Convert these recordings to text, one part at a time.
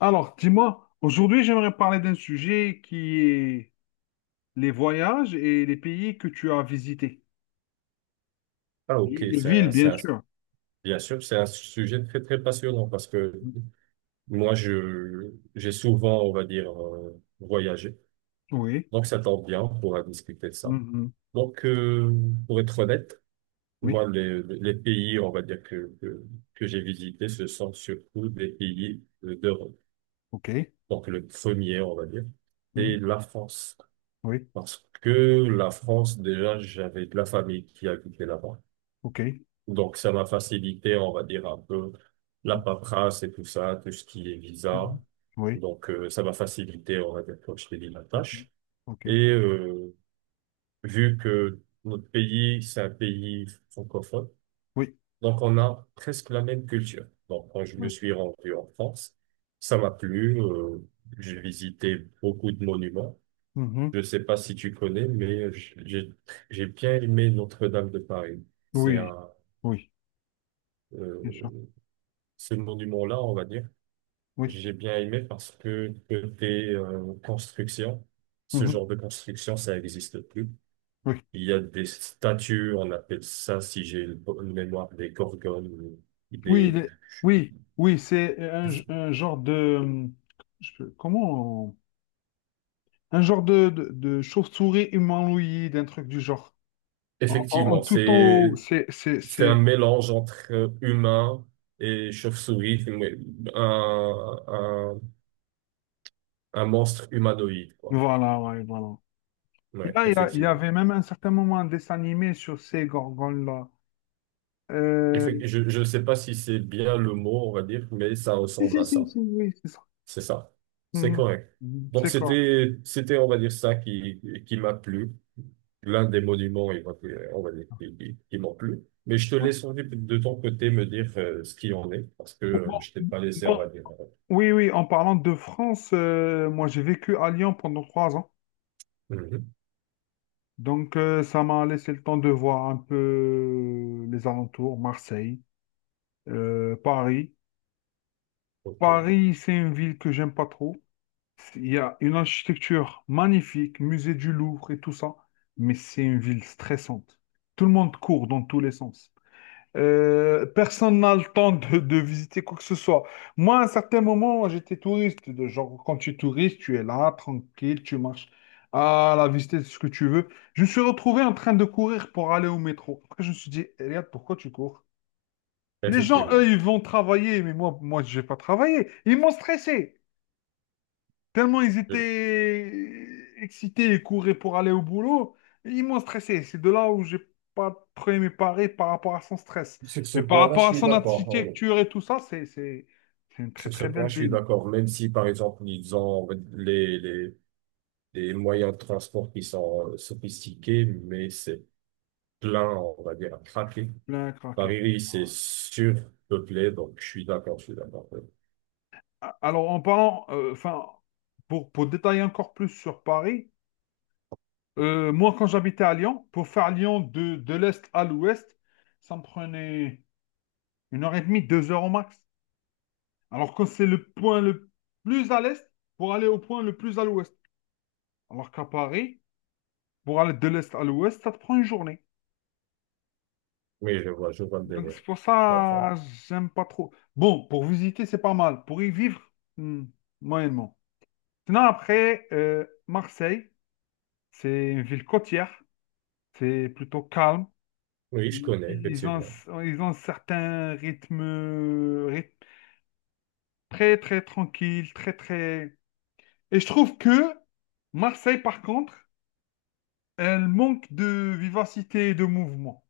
Alors, dis-moi, aujourd'hui, j'aimerais parler d'un sujet qui est les voyages et les pays que tu as visités. Ah, ok, Et les villes, bien sûr. bien sûr, c'est un sujet très, très passionnant parce que moi, j'ai souvent, on va dire, voyagé. Oui. Donc, ça tombe bien pour discuter de ça. Mhm. Donc, pour être honnête, Oui. moi, les pays, on va dire, que j'ai visités, ce sont surtout des pays d'Europe. OK. Donc, le premier, on va dire, Mhm. c'est la France. Oui. Parce que la France, déjà, j'avais de la famille qui habitait là-bas. OK. Donc, ça m'a facilité, on va dire, un peu la Mhm. paperasse et tout ça, tout ce qui est visa. Mhm. Oui. Donc, ça m'a facilité, on va dire, comme je t'ai dit, la Mhm. tâche. OK. Et vu que notre pays, c'est un pays francophone, Oui. donc on a presque la même culture. Donc, quand je me Oui. suis rendu en France, ça m'a plu. J'ai visité beaucoup de monuments. Mhm. Je sais pas si tu connais, mais j'ai bien aimé Notre-Dame de Paris. C'est Oui. un... Oui. euh, Bien sûr. Ce monument-là, on va dire. Oui. J'ai bien aimé parce que côté construction, ce Mhm. genre de construction, ça n'existe plus. Oui. Il y a des statues, on appelle ça, si j'ai une mémoire, des gorgones, ou Oui. des... Oui. Oui. C'est un genre de. Comment? Un genre de chauve-souris humanoïde, un truc du genre. En Effectivement, tout en haut, c'est, c'est, c'est un c'est... mélange entre humain et chauve-souris, mais un, un, un monstre humanoïde, quoi. Voilà, ouais, voilà. Ouais, Il y effectivement. avait même un certain moment un dessin animé sur ces gorgones-là. Euh, Je ne sais pas si c'est bien le mot, on va dire, mais ça Si, ressemble à si, si, ça. si, oui, c'est ça. C'est ça. C'est Mhm. correct. Mhm, Donc, c'est quoi? C'était, on va dire, ça qui m'a plu. L'un des monuments, il m'a plu, on va dire, qui m'ont plu. Mais je te Ouais. laisse on dit, de ton côté me dire ce qu'il en est, parce que Bon, bon, je t'ai pas laissé, on bon, va dire. Oui, oui, en parlant de France, moi j'ai vécu à Lyon pendant 3 ans. Mhm. Donc ça m'a laissé le temps de voir un peu les alentours, Marseille, Paris. Ok. Paris, c'est une ville que j'aime pas trop. Il y a une architecture magnifique, musée du Louvre et tout ça, mais c'est une ville stressante. Tout le monde court dans tous les sens. Personne n'a le temps de visiter quoi que ce soit. Moi, à un certain moment, j'étais touriste. De genre, quand tu es touriste, tu es là, tranquille, tu marches à la visiter ce que tu veux. Je me suis retrouvé en train de courir pour aller au métro. Après, je me suis dit, regarde, pourquoi tu cours? Les gens, eux, Effectivement. ils vont travailler, mais moi, je vais pas travailler. Ils m'ont stressé. Tellement ils Je- étaient excités et couraient pour aller au boulot, ils m'ont stressé. C'est de là où j'ai pas trop aimé Paris par rapport à son stress. Sur ce Mais par point-là, je rapport à suis son d'accord. Oui. architecture et tout ça, c'est une très Sur ce très point, belle je suis ville. d'accord. Même si, par exemple, ils ont on va les moyens de transport qui sont sophistiqués, mais c'est plein, on va dire, à craquer. Plein à craquer. Paris, oui, c'est surpeuplé, donc je suis d'accord. Oui, Alors en parlant, enfin, pour détailler encore plus sur Paris, moi quand j'habitais à Lyon, pour faire Lyon de l'est à l'ouest, ça me prenait 1 heure et demie, 2 heures au max. Alors que c'est le point le plus à l'est pour aller au point le plus à l'ouest. Alors qu'à Paris, pour aller de l'est à l'ouest, ça te prend une journée. oui, je vois le Donc délire. c'est pour Je comprends. ça, j'aime pas trop. Bon, pour visiter, c'est pas mal. Pour y vivre, hmm, moyennement. Sinon, après, Marseille, c'est une ville côtière. C'est plutôt calme. Oui, je connais, Ils ont, effectivement. ils ont un certain rythme, très, très tranquille, très, très. Et je trouve que Marseille, par contre, elle manque de vivacité et de mouvement.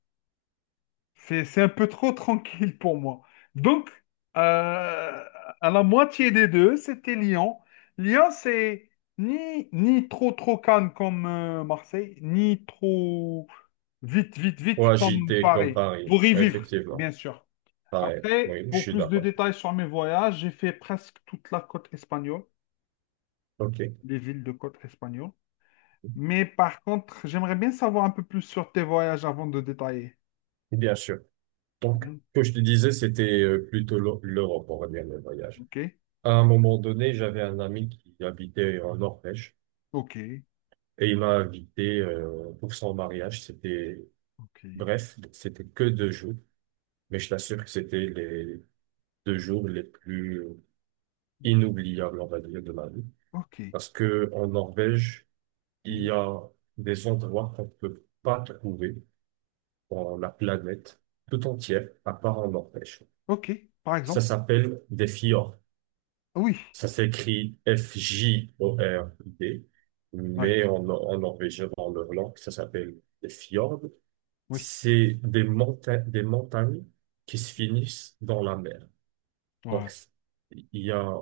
C'est un peu trop tranquille pour moi. Donc, euh, à la moitié des deux, c'était Lyon. Lyon, c'est ni trop calme comme Marseille, ni trop vite, vite, Ou vite comme agité comme Paris. Paris, Pour y vivre, bien effectivement. sûr. Pareil, Après, oui, je pour suis plus de d'accord. détails sur mes voyages, j'ai fait presque toute la côte espagnole, OK, les villes de côte espagnole. Mais par contre, j'aimerais bien savoir un peu plus sur tes voyages avant de détailler. bien sûr. Donc, Mhm. ce que je te disais, c'était plutôt l'Europe, on va dire, le voyage. OK, À un moment donné, j'avais un ami qui habitait en Norvège OK, et il m'a invité pour son mariage. C'était OK. bref, c'était que deux jours, mais je t'assure que c'était les deux jours les plus Mhm. inoubliable, on va dire, de ma vie. OK. Parce que en Norvège, il y Mhm. a des endroits qu'on ne peut pas trouver dans la planète tout entière, à part en Norvège. OK, par Ça exemple. s'appelle des fjords. Ah oui, Ça s'écrit Fjord, ouais, mais en norvégien, dans leur langue, ça s'appelle des fjords. oui. C'est des montagnes qui se finissent dans la mer. Ouais. Donc, il y a,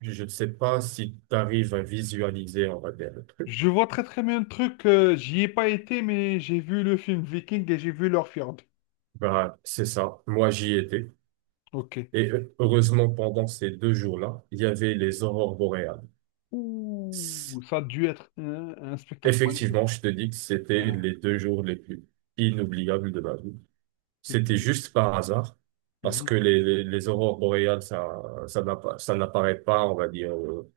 je ne sais pas si tu arrives à visualiser, on va dire, le truc. Je vois très très bien le truc. J'y ai pas été, mais j'ai vu le film Viking et j'ai vu leur fjord. Bah, c'est ça. Moi, j'y étais. OK. Et heureusement, pendant ces deux jours-là, il y avait les aurores boréales. Ouh, C'est- ça a dû être un spectacle magnifique. Effectivement, je te dis que c'était Voilà, les deux jours les plus inoubliables de ma vie. c'est C'était bien. juste par hasard, parce Mhm. que les aurores boréales, ça n'apparaît pas, on va dire,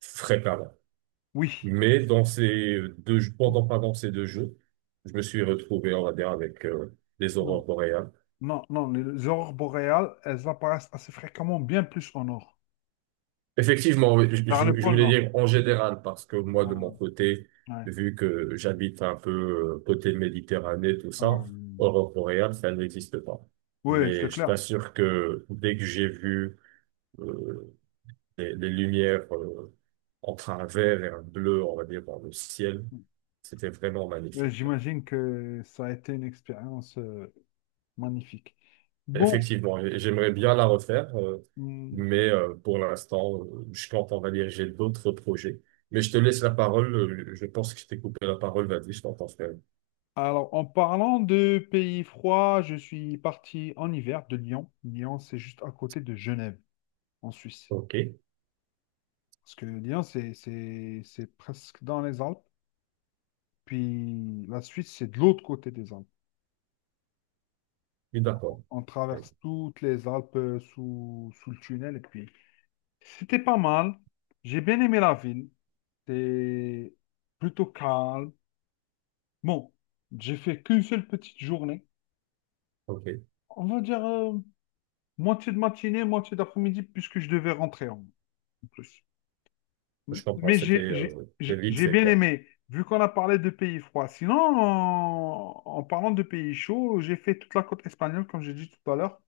fréquemment. Oui. Mais dans pendant ces deux jours, je me suis retrouvé, on va dire, avec les Non, aurores boréales. non, non. Les aurores boréales, elles apparaissent assez fréquemment, bien plus au nord, Effectivement, oui, vers le je pôle voulais nord. dire en général, parce que moi, de Voilà. mon côté, Ouais. vu que j'habite un peu côté Méditerranée, tout ça, Euh, Europe boréale, ça n'existe pas. ouais, c'est Mais je clair. t'assure que dès que j'ai vu euh, les lumières entre un vert et un bleu, on va dire, dans le ciel, c'était vraiment magnifique. J'imagine que ça a été une expérience magnifique. Bon, Effectivement, et j'aimerais bien la refaire, hum, mais pour l'instant, je compte, on va dire, j'ai d'autres projets. Mais je te laisse la parole, je pense que je t'ai coupé la parole, vas-y, je t'entends faire. alors en parlant de pays froids, je suis parti en hiver de Lyon. Lyon, c'est juste à côté de Genève, en Suisse. Ok, oui, Parce que Lyon, c'est presque dans les Alpes. Puis la Suisse, c'est de l'autre côté des Alpes. d'accord. On Ouais, traverse toutes les Alpes sous le tunnel. Et puis, c'était pas mal. J'ai bien aimé la ville. C'est plutôt calme. Bon, j'ai fait qu'une seule petite journée. ok, On va dire moitié de matinée, moitié d'après-midi, puisque je devais rentrer en plus. M- je comprends, Mais c'était j'ai j'ai- le j'ai- lead, j'ai c'est bien quoi? aimé, vu qu'on a parlé de pays froids. Sinon, en parlant de pays chauds, j'ai fait toute la côte espagnole, comme j'ai dit tout à l'heure.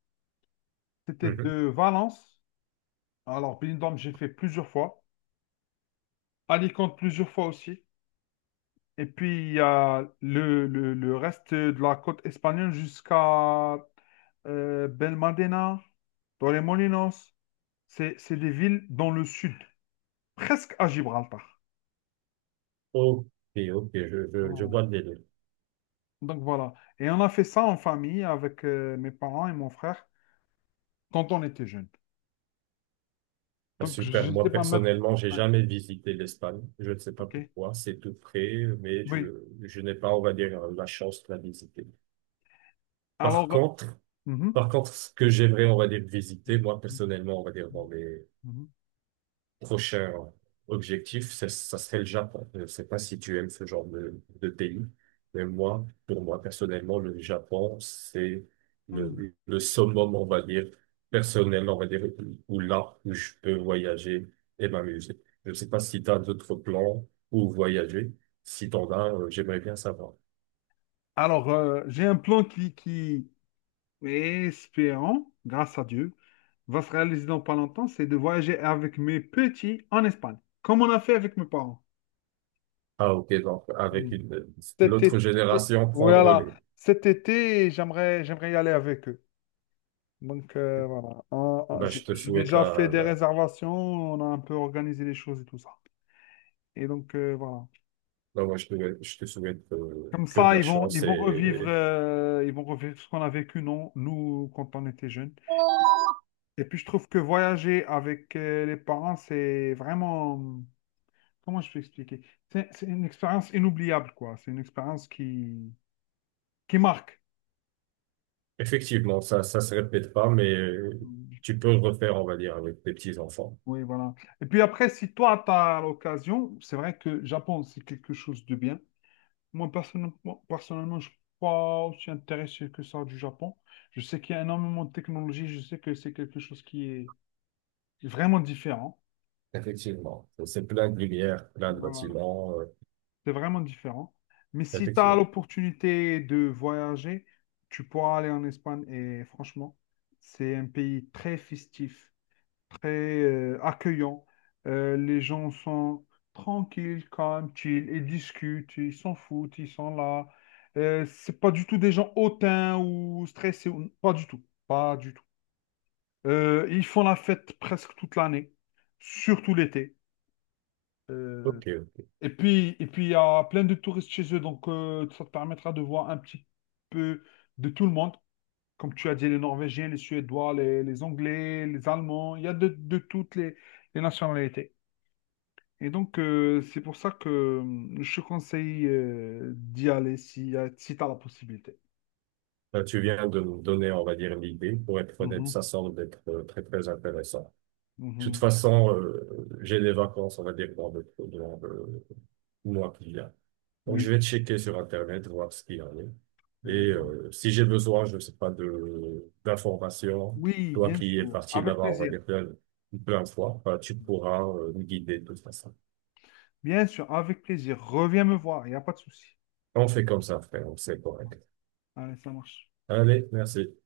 C'était Mhm. de Valence. Alors, Benidorm, j'ai fait plusieurs fois. Alicante, plusieurs fois aussi. Et puis, il y a le reste de la côte espagnole jusqu'à Belmadena, dans les Molinos. C'est des villes dans le sud, presque à Gibraltar. Ok, ok, je Oh. vois le délire. Donc voilà. Et on a fait ça en famille avec mes parents et mon frère quand on était jeunes. Ah, Donc, je super, ne sais moi pas mettre. personnellement, j'ai jamais visité l'Espagne, je ne sais pas OK? pourquoi, c'est tout près, Oui. Je n'ai pas, on va dire, la chance de la visiter. Par Alors. Contre, Mhm. Par contre, ce que j'aimerais, on va dire, visiter, moi, personnellement, on va dire, dans mes Mhm. prochains objectifs, ça serait le Japon. Je ne sais pas si tu aimes ce genre de pays, mais moi, pour moi, personnellement, le Japon, c'est Mhm. Le summum, on va dire, personnel, on va dire, où je peux voyager et m'amuser. Je ne sais pas si tu as d'autres plans ou voyager. Si t'en as, j'aimerais bien savoir. Alors, j'ai un plan qui est espérant, grâce à Dieu, va se réaliser dans pas longtemps, c'est de voyager avec mes petits en Espagne, comme on a fait avec mes parents. Ah, ok, donc, Hmm. Cet l'autre été, génération prend le voilà, relais. cet été, j'aimerais y aller avec eux. Donc, voilà, On- on- Bah j'ai je te j'ai souhaite déjà fait la, des la- réservations, on a un peu organisé les choses et tout ça. Et donc, voilà. Ben, moi, je te souhaite Comme que de ça, la ils vont, ils chance vont revivre, et, euh, ils vont revivre ce qu'on a vécu, non, nous, quand on était jeunes. Et puis, je trouve que voyager avec les parents, c'est vraiment, comment je peux expliquer? C'est une expérience inoubliable, quoi. C'est une expérience qui marque. effectivement, ça se répète pas, mais tu peux le refaire, on va dire, avec tes petits-enfants. Oui, voilà. Et puis après, si toi, tu as l'occasion, c'est vrai que Japon, c'est quelque chose de bien. Moi, personnellement, je ne suis pas aussi intéressé que ça du Japon. Je sais qu'il y a énormément de technologie, je sais que c'est quelque chose qui est vraiment différent. Effectivement. C'est plein de lumière, plein de Voilà. bâtiments. C'est vraiment différent. Mais si tu as Effectivement. l'opportunité de voyager, tu pourras aller en Espagne. Et franchement, c'est un pays très festif, très accueillant. Les gens sont tranquilles, calmes, chill, ils discutent, ils s'en foutent, ils sont là. C'est pas du tout des gens hautains ou stressés. Pas du tout. Pas du tout. Ils font la fête presque toute l'année, surtout l'été. Euh, OK. et puis, il y a plein de touristes chez eux, donc ça te permettra de voir un petit peu de tout le monde. Comme tu as dit, les Norvégiens, les Suédois, les Anglais, les Allemands, il y a de toutes les nationalités. Et donc, c'est pour ça que je te conseille d'y aller si tu as la possibilité. Ben, tu viens de nous donner, on va dire, l'idée. Pour être honnête, Mhm, ça semble être très, très intéressant. De toute mhm, façon, j'ai des vacances, on va dire, dans le mois qui vient. Donc, je oui. vais checker sur Internet, voir ce qu'il y en a. Euh, Et si j'ai besoin, je ne sais pas, de d'informations, oui, toi bien qui es sûr. parti Avec là-bas, on va plaisir. dire plein, plein de fois, bah, tu pourras me guider de toute façon. Bien sûr, avec plaisir. Reviens me voir, il n'y a pas de souci. On fait comme ça, frère, c'est correct. Allez, ça marche. Allez, merci.